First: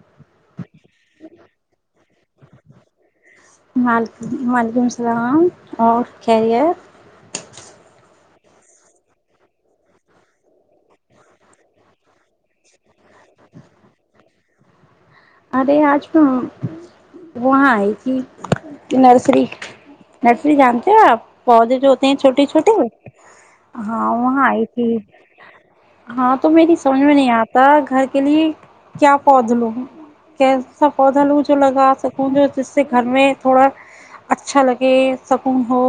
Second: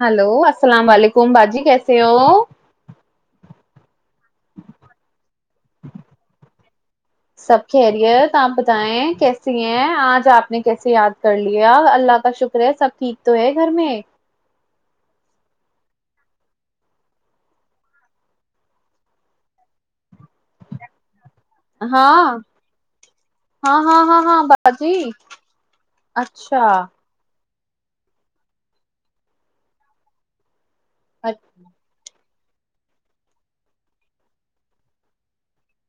Hello السلام علیکم باجی کیسے ہو عل وعلیکم السلام اور خریت ہے سب خریت ہے تو آپ بتائیں کیسی ہیں آج آپ نے کیسے یاد کر لیا اللہ کا شکر ہے سب ٹھیک تو ہے گھر میں ارے آج تو وہاں آئی تھی نرسری نرسری جانتے ہو آپ پودے جو ہوتے ہیں ہاں چھوٹے چھوٹے ہاں وہاں آئی تھی ہاں تو اچھا میری سمجھ میں نہیں آپ ت گھر کے لیے کیا پودا لوگ کہ [unintelligible] سا پودا وہ جو اچھا لگا سک سکوں جو جس سے گھر میں تھوڑا اچھا لگے سکون ہو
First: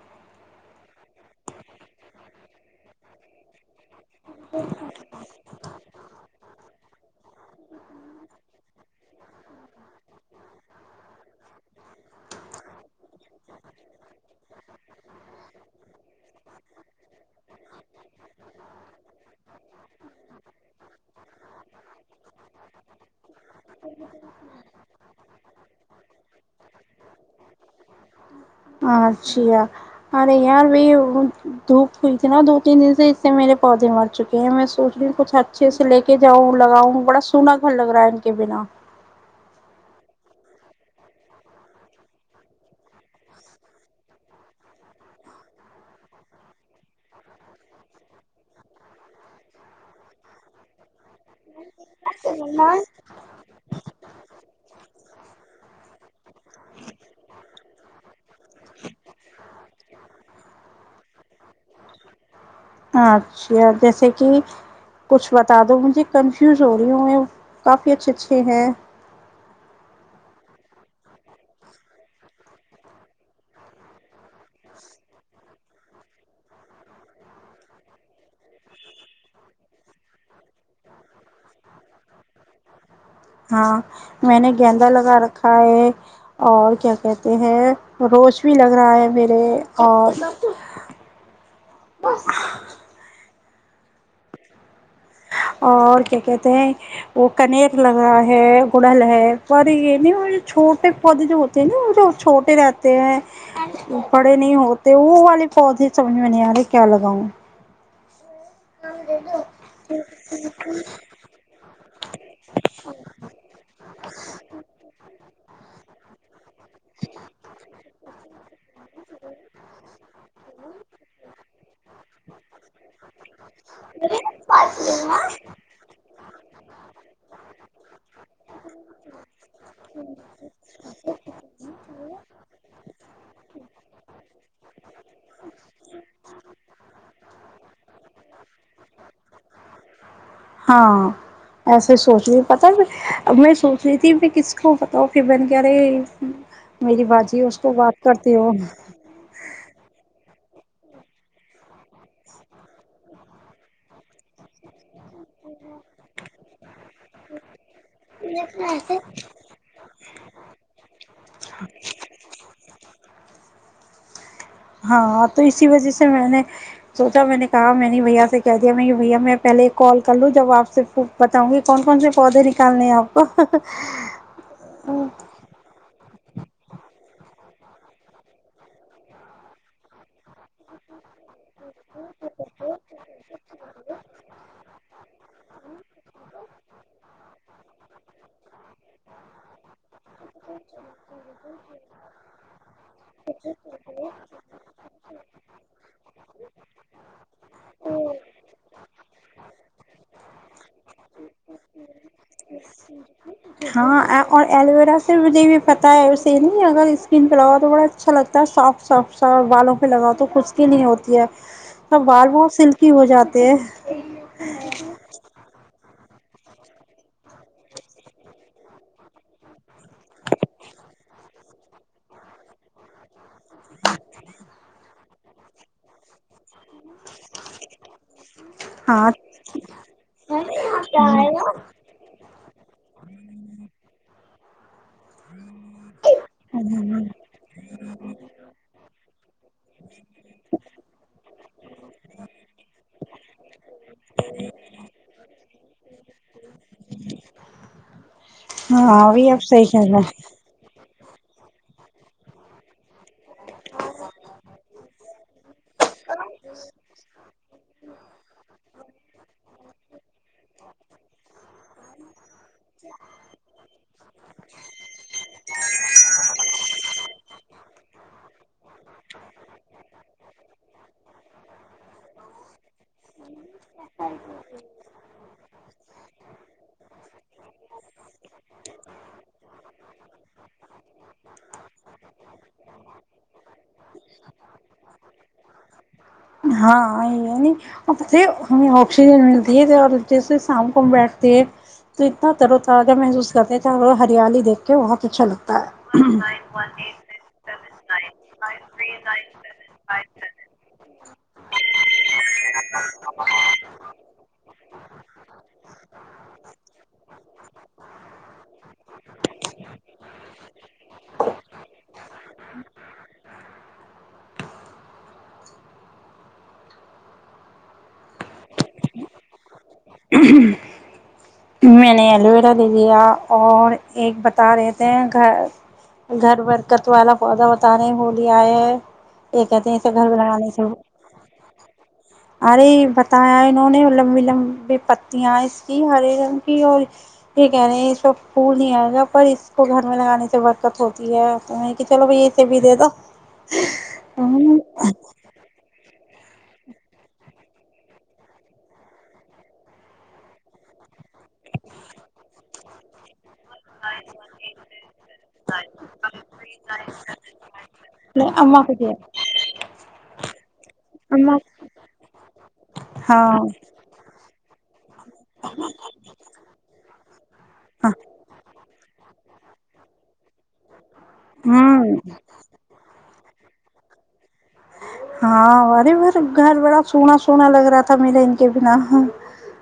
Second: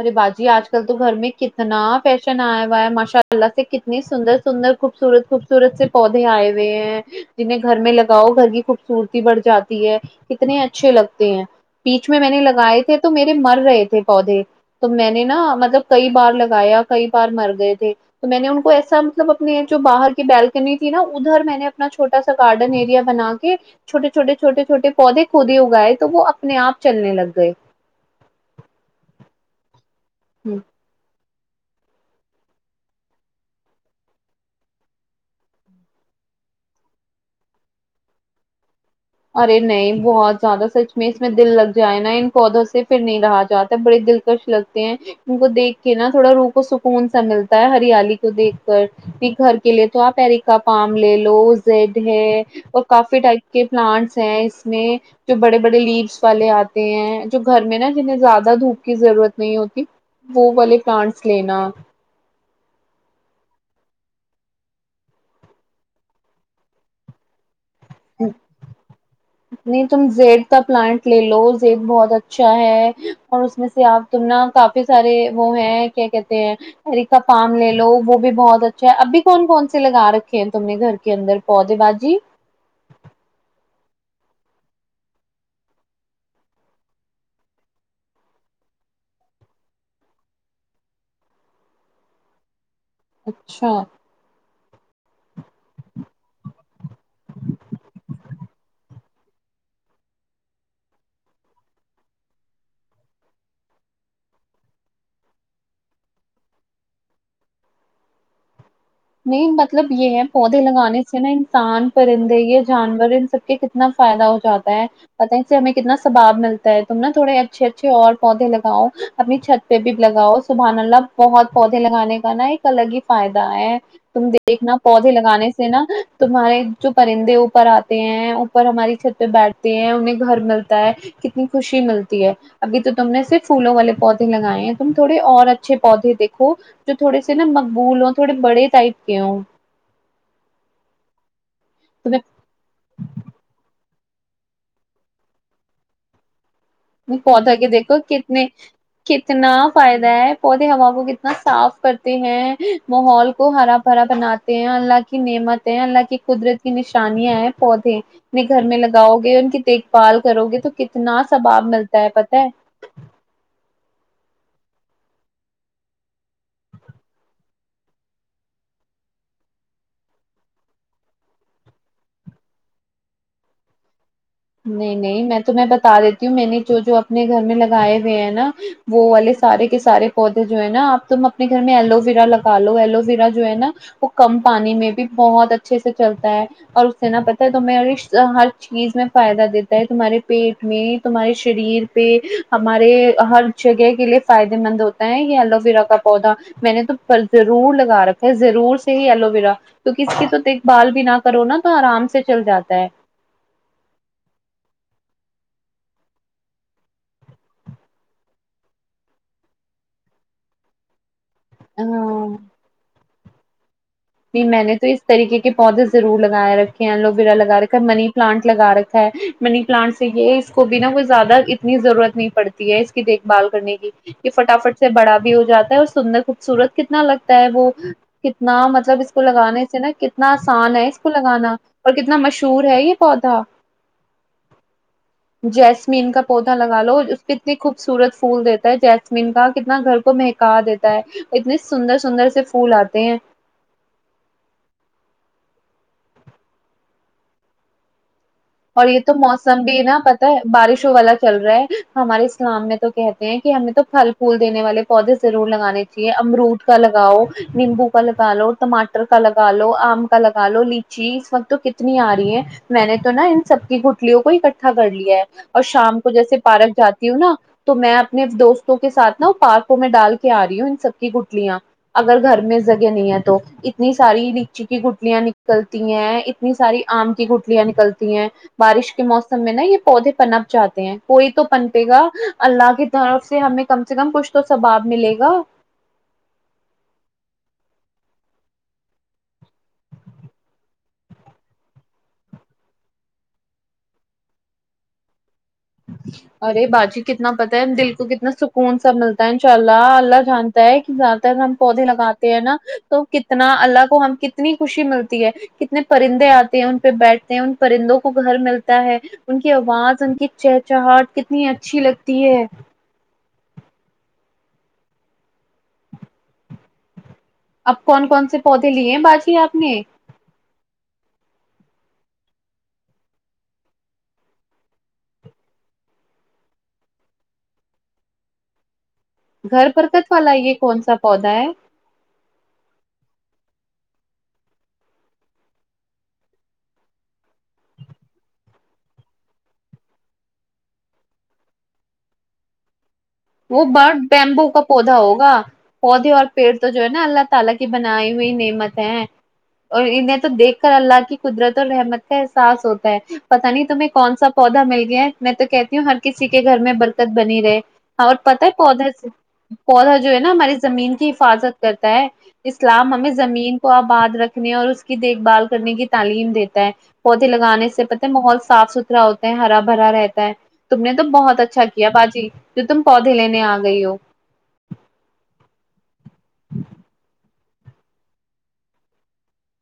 ارے باجی آج کل تو گھر میں کتنا فیشن آیا ہوا ہے ماشاء اللہ سے ک اتنی سندر سندر خوبصورت خوبصورت سے پودے آئے ہوئے ہیں جنہیں گھر میں لگاؤ گھر کی خوبصورتی بڑھ جاتی ہے کتنے اچھے لگتے ہیں بییچ میں میں نے لگائے تھے تو میرے مر رہے تھے پودے تو میں نے نا مطلب کئی بار لگایا کئی بار مر گئے تھے تو میں نے ان کو ایسا مطلب اپنے جو باہر کی بلکنی تھی نا ادھر میں نے اپنا چھوٹا سا گارڈن ایریا بنا کے چھوٹے چھوٹے چھوٹے چھوٹے پودے کوودے اگائے تو وہ اپنے آپ چلنے لگ گئے اچھا ارے ہ ار بھی دھوپ ہوئی تھی نا دو تین دن سے اس سے میرے پودے مر چکے ہیں میں سوچ رہی ہوں کچھ اچھے سے لے کے جاؤں لگاؤں بڑا سونا گھر لگ رہا ہے ان کے بنا ارے نہیں بہت زیادہ سچ میں اس میں دل لگ جائے نا ان پودوں سے پھر نہیں رہا جاتا بڑے دلکش لگتے ہیں ان کو دیکھ کے نا تھوڑا روح و سکون سا ملتا ہے ہریالی کو دیکھ کر کہ گھر کے لیے تو آپ پریکا پان لے لو زڈ ہے اور کافی ٹائپ کے س ہیں اس میں جو بڑے بڑے لیوس والے آتے ہیں جو گھر میں نا جنہیں زیادہ دھوپ کی ضرورت نہیں ہوتی وہ والے پلانٹس لینا اچھا جیسے کہ کچھ بتا دو مجھے کنفیوز ہو رہی ہوں میں کافی اچھے اچھے ہیں نہیں تم زیڈ پلانٹ لے لو ز بہت اچھا ہے اور اس میں سے آپ تم نہ کافی سارے وہ ہے کیا کہتے ہیںر کاا فارم لے لو وہ بھی بہت اچھا ہے ابھی کون کون سے لگا رکھے ہیں تم نے گھر کے اندر پودے بازی ہاں میں نے گیندا لگا رکھا ہے اور کیا کہتے ہیں روز بھی لگ رہا ہے میرے اور اچھا اور کیا کہتے ہیں وہ کنیر لگ رہا ہے گڑھل ہے پر یہ نہیں چھوٹے پودے جو ہوتے ہیں نا وہ جو چھوٹے رہتے ہیں بڑے نہیں ہوتے وہ والے پودے سمجھ میں نہیں آ رہے کیا لگاؤں نہیں مطلب یہ ہے پودے لگانے سے نا انسان پرندے یا جانور ان سب کے کتنا فائدہ ہو جاتا ہے پت ہے اس سے ہمیں کتنا سثباب ملتا ہے تم نا تھوڑے اچھے اچھے اور پودے لگاؤ اپنی چھت پہ بھی لگاؤ سبحان اللہ بہت پودے لگانے کا نا ایک الگ ہی فائدہ ہے ت دیکھنا پودے لگانے سے نا تمہارے جو پرندے اوپر آتے ہیں اوپر ہماری چھت پہ بیٹھتے ہیں انہیں گھر ملتا ہے کتنی خوشی ملتی ہے ابھی تو تم نے صرف پھولوں والے پودے لگائے ہیں تم تھوڑے اور اچھے پودے دیکھو جو تھوڑے سے نا مقبول ہو تھوڑے بڑے ست کیوں ہاں ایسے سوچنے پتا میں سو س میں کس کو بتاؤں پ بن کیاے پودا کے دیکھو کتنے کتنا فائد ہے [unintelligible] پودے ہوا وہ کتنا صاف کرتے ہیں ماحول کو ہرا بھرا بناتے ہیں اللہ نعمت ہے اللہ کی قدرت کی نشانیاں ہیں پودے اپ گھر میں لگاؤ گے ان کی دیکھ بھال کرو گے تو کتنا سثباب چلتا ہے پت ہے ہاں تو اسی وجہ سے میں نے سوچا میں نے کہاں میں نے بھیا سے کہہ دیا میں بھیا میں پہلے کال کر لوں جب آپ سے بتاؤں گی کون کون سے پودے نکالنے ہیں آپ کو نہیں نہیں میں تمہیں پتا بتا دیتی ہوں میں نے جو جو اپنے گھر میں لگائے ہوئے ہیں نا وہ والے سارے کے سارے پودے جو ہے نا آپ تم اپنے گھر میں ایلویرا لگا لو ایلو ویرا جو ہے نا وہ کم پانی میں بھی بہت اچھے سے چلتا ہے اور اس سے نہ پت ہے توم ہر چیز میں فائدہ دیتا ہے تمہارے پیٹ میں تہارے شریر پہ ہمارے ہر جگہ کے لیے فائدے مند ہوتا ہے ایو ویرا کا پودا میں نے تو ضرور لگا رکھا ہے ضرور سے ہی ایلوویرا کیکہ اس کی تو دیکھ بھال بھی نہ کرو نا تو آرام سے چل جاتا ہے ہاں اور ایلوویرا سے مجھے بھی پتہ ہے اسے نہیں اگر اسکن پہ لگاؤ تو بڑا اچھا لگتا ہے سافٹ سافٹ سا بوں پہ لگاؤ تو خچھ کی نہیں ہوتی ہے سب ب ہاں بہت سلکی ہو جاتی کہ نہیں میں نے تو اس طریقے کے پودے ضرور لگاائے رکھے ہیں الوویرا لگا رکھا ہے منی پلانٹ لگا رکھا ہے منی پلانٹ سے یہ اس کو بھی نا کوئی زیادہ اتنی ضرورت نہیں پڑتی ہے دیکھ بھال کرنے کی یہ فٹافٹ سے بڑا بھی ہو جاتا ہے اور سندر خوبصورت کتنا لگتا ہے وہ کتنا مطب مطب ہاں اس کو لگانے سے نا کتنا آسان ہے اس کو لگانا اور کتنا مشہور ہے یہ پودا جیسمین کا پودا لگا لو اس پہ کتنے خوبصورت پھول دیتا ہے جیسمین کا کتنا گھر کو مہکا دیتا ہے اتنے سندر سندر سے پھول آتے ہیں اور یہ ہاں تو بھی اب موسم صحیح بھی کہہ نا رہے پتہ ہے بارش و والا چل رہا ہے ہمارے اسلام میں تو کہتے ہیں کہ ہم نے تو پھل پھول دینے والے پودے ضرور لگانے امرود کا لگاؤ نیمبو کا لگا لو ٹماٹر کا لگا لو آم کا لگا لو لیچی اس وقت تو کتنی آ رہی ہے میں نے تو نا کٹلیوں کو اکٹھا کر لیا ہے اور شام کو جیسے پارک جاتی ہوں نا تو میں اپنے دوستوں کے ساتھ نا پارک کو میں ڈال کے آ رہی ہوں سب کی گٹلیاں اگر گھر میں جگہ نہیں ہے تو اتنی ساری لچی کی گٹلیاں نکلتی ہیں اتنی ساری آم کی گٹلیاں نکلتی ہیں بارش کے موسم میں نا یہ پودے پنپ جاہتے ہیں کوئی تو پن پے گا اللہ کی طرف سے ہمیں کم سے کم کچھ تو ثباب ملے گا ہاں یہ ہے نہیں ہمیں آکسیجن ملتی ہے اور جیسے شام کو ہم بیٹھتے ہیں تو اتنا تر و ترازہ محسوس کرتے تھ ہریالی دیکھ کے بہت اچھا لگتا ہے ارے باجی کتنا پتا ہے دل تو کتنا سکون سب ملتا ہے ان شاء اللہ اللہ جانتا ہے کہ زیادہ تر ہم پودے لگاتے ہیں نا تو کتنا اللہ کو ہم ک کتنی خوشی ملتی ہے کتنے پرندے آتے ہیں ان پہ بیٹھتے ہیں ان پرندوں کو گھر ملتا ہے ان کی آواز چہچہاٹ کتنی اچھی لگتی ہے [unintelligible] اپ کون کون سے پودے لیے ہیں باجی آپ نے میں نے ایلو ویرا لے لیا اور ایک بتا رہے تھے گھر گھر برکت والا پودا بتا رہے وہ لیا ہے یہ کہتے ہیںسے گھر برکت ب والا لانے یہ تھ کون سا پودا ہے ارے ب ت آئے نو نے ولم ولمب پتیاں اس کی ہرے رنگ کی اور یہ کہہ رہے ہیںب پھول نہیں آئے گا پر اس کو گھر میں لگانے سے برکت ہوتی ہے چلو بھ یہے بھی دے دو وہ برڈ بیمبو کا پودا ہوگا پودے اور [unintelligible] قدرت اور رحمت کا احساس ہوتا [unintelligible] پتا نہیں تمہیں کون سا پودا مل گیا میں تو کہتی ہوں ہر کسی کے گھر میں برکت بنی رہے پتا ہے اماں کو پودے دیا سے پودا جو ہے نا ہماری زمین کی اماں حفاظت کرتا ہے اسلام ہمیں ہاں زمین کو آباد رکھنے اور اس کی دیکھ بھال کرنے کی تعلیم دیتا ہے پودے لگانے سے ہاں پتا ہے ماحول صاف ستھرا ہوتا ہے ہرا بھرا رہتا ہے تم نے تو بہت اچھا کیا ہوں باجی تم پودے لینے آ گئی ہو ہاں ارے بر [inaudible] گھر بڑا سونا سونا لگ رہا تھا میرے ان کے بنا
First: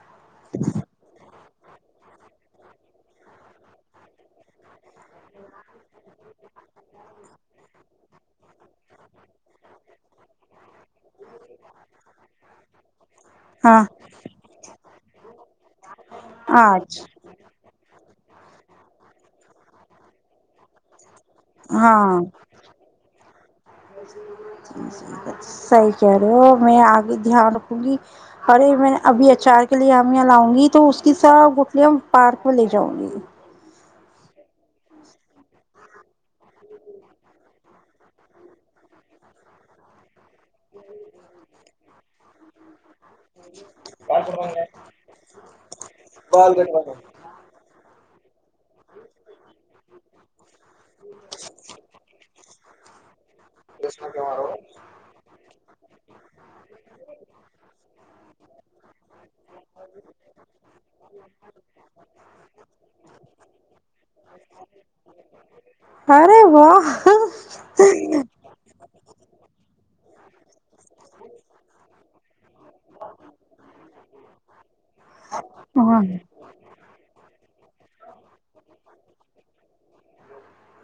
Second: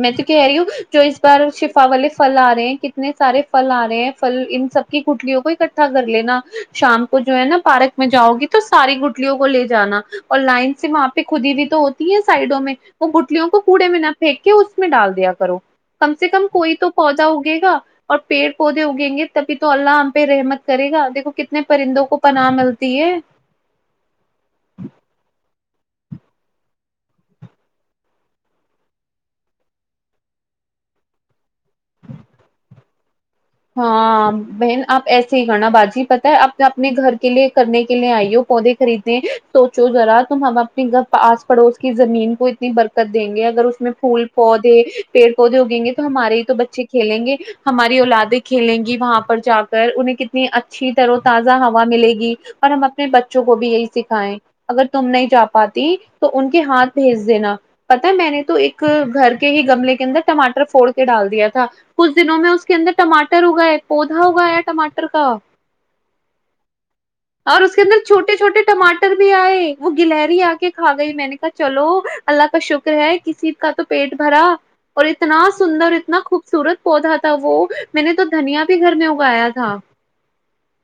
میں تو کہہ رہی ہوں جو اس بار شفا والے پھل آ رہے ہیں کتنے سارے پھل آ رہے ہیں پھل ان سب کی گٹلیوں کو اکٹھا کر لینا شام کو جو ہے نا پارک میں جاؤ گی تو ساری گٹلیوں کو لے جانا اور لائن سے وہاں پہ خودی بھی تو ہوتی ہے سائڈوں میں وہ گ بٹلیوں ہاں کوڑے میں نہ پیکک اس میں ڈال دیا کرو کم سے کم کوئی تو آج پودا اگے گا اور پیڑ پودے اگیں گے تبھی تو اللہ ہم پہ رحمت کرے گا دیکو کتنا اپنے پرندوں کو ہاں پناہ ملتی ہے صحیح کہہ رہے ہو میں آگے دھیان رکھوں گی ارے میں ابھی اچار کے لیےامیاں لاؤں گی تو اس کی سا گٹلیاں پارک میں لے جاؤں گی ہاں بہن آپ ایسے ہی کرنا باجی پت ہے آپ اپنے گھر کے لیے کرنے کے لیے آئی ہو پودے خریدنے سوچو ذرا تو ہم اپنی گ آس پڑوس کی زمین کو اتنی بر دیں گے اگر اس میں پھول پودے پیڑ پودے ہوگیں گے تو ہمارے ہی تو بچے کھیلیں گے ہماری ا لاتد [inaudible] کھیلیں گی وہاں پر جا کر انہیں کتنی اچ اچھی طرح تازہ ہوا ملے گی اور ہم اپنے بے بچوں کو بھی یہی سکھائے اگر تم نہیں جا پاتی تو ان کے ہاتھ بھیج دینا پتا میں نے تو ایک گھر کے ہی گملے کے اندر ٹماٹر پھوڑ کے ڈال دیا تھا کچھ دنوں میں اس کے اندر ٹماٹر ہوگا ہے پودا ہوگا یا ٹماٹر کا ارے واہ اور اس کے اندر چھوٹے چوٹے چھوٹے ٹاٹر بھی آئے وہ گلری آ کے کھا گئی میں نے کہا چلو اللہ کا شکر ہے کسی کا تو پیٹ بھرا اور اتنا سندر ہاں اتنا خوبصورت پودا تھا وہ میں نے تو دھنیا بھی گھر میں اگایا تھا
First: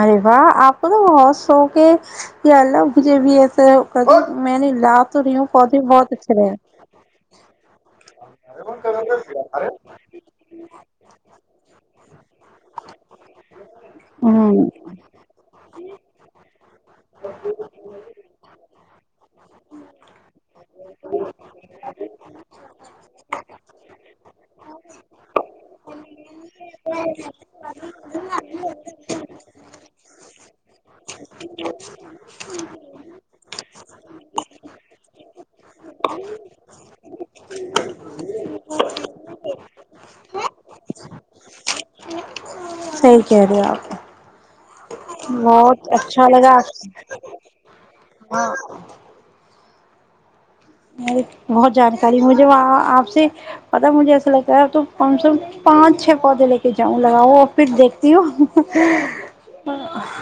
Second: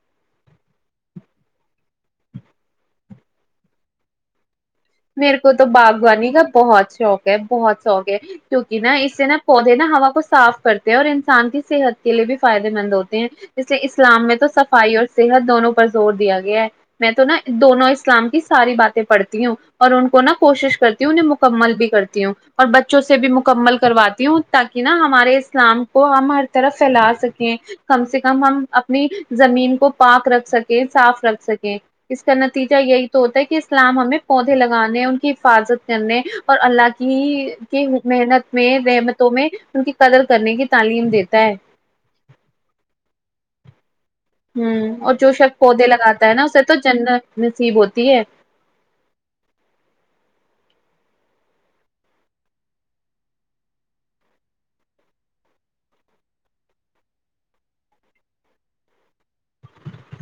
ارے واہ آپ کو تو بہت شوق ہے کہ اللہ مجھے بھی ایسا ا میں نے [inaudible] رہی میرے ہوں کو تو پودے بہت باغبانی اچھے کا رہے بہت شوق ہے بہت شوق ہے کیونکہ نا اس سے نا پودے نا ہوا کو صاف کرتے ہیں اور انسان کی صحت کے لیے بھی فائدے مند ہوتے ہیں اس لیے اسلام میں تو ہوں صفائی اور صحت دونوں پر زور دیا گیا ہے میں تو نا دونوں اسلام کی ساری بات پڑھتی ہوں اور ان کو نا کوشش کرتی ہوں انہیں مکمل بھی کرتی ہوں اور بچوں سے بھی مکمل کرواتی ہوں تاکہ نا ہمارے اسلام کو ہم ہر طرف پھیلا سکیں کم سے کم ہم اپنی زمین کو پاک رکھ سکیں صاف رکھ سکیں اس کا نتیجہ یہی تو ہو کہ اسلام ہمیں پہنچ [unintelligible] لگانے ان کی حفاظت کرنے اور اللہ کی کے محنت میں رحمتوں میں ان کی قدر کرنے کی تعلیم دیتا ہے خر آ ہ اور جو شخص پودے لگاتا ہے نا لگا اسے تو آپ سے۔ جن نصیب ہوتی ہے ہاں بہت جانکاری مجھے وہ آپ سے پتا مجھے ایسا لگتا ہے ا تو کم سے کم پانچ چھ پودے لے کے جاؤں لگاؤ اور پھر دیکھتی ہو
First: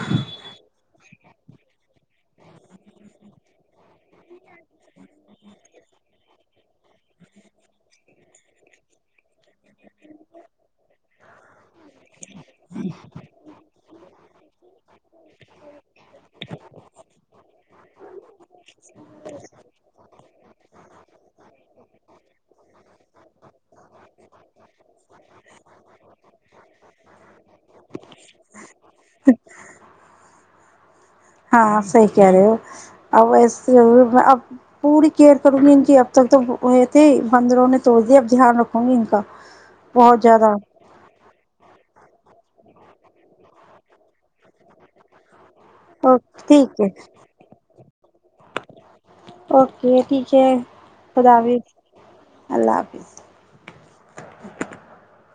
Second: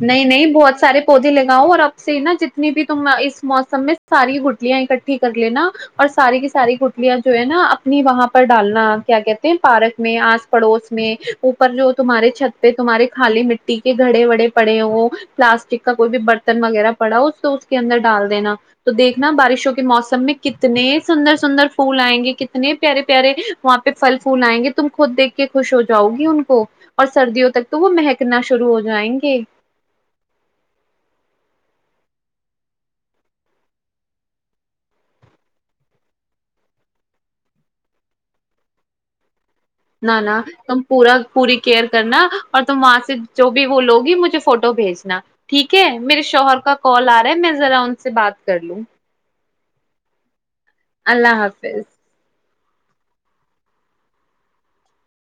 نہیں نہیں بہت سارے پودے لگاؤ اور اب سے نا جتنی بھی تم اس موسم میں ساری گٹلیاں اکٹھی کر لینا اور ساری کی ساری گٹلیاں جو ہے نا اپنی وہاں پر ڈالنا کیا کہتے ہیں پارک میں آس پڑوس میں اوپر جو تمہارے چھتے تمہاریے خالی مٹی ٹھیک ہے دھے وڑے پڑ پلاسٹک کا کوئی بھی برتن وغیرہ پڑا اس تو اس کے اندر ڈال دینا تو دیکھنا بارشوں کے موسم میں کتنے سندر سندر پھول آئیں گے کتنے پیارے پیارے وہاں پہ پھل پھول آئیں گے تم خود دیکھ کے خوش ہو جاؤ گی ان کو اور سردیوں تک تو وہ مہکنا شرو ہو جائیں گے ہاں صحیح کہہ رہے ہو اب وسے اب پوری کیئر کروں گی ان کی اب تک تو یہ تھے بندروں نے توڑ دیا اب دھیان رکھوں گی ان کا نہ بہت نہ زیادہ تم پورا پوری کیئر کرنا اور تم وہاں سے جو بھی وہ لوگی مجھے فوٹو بھیجنا ٹھیک ہے میرے شوہر کا کال آ رہا ہے میں ذرا ان سے بات کر لوں اوکے ٹھیک ہے اللہ حافظ اللہ حافظ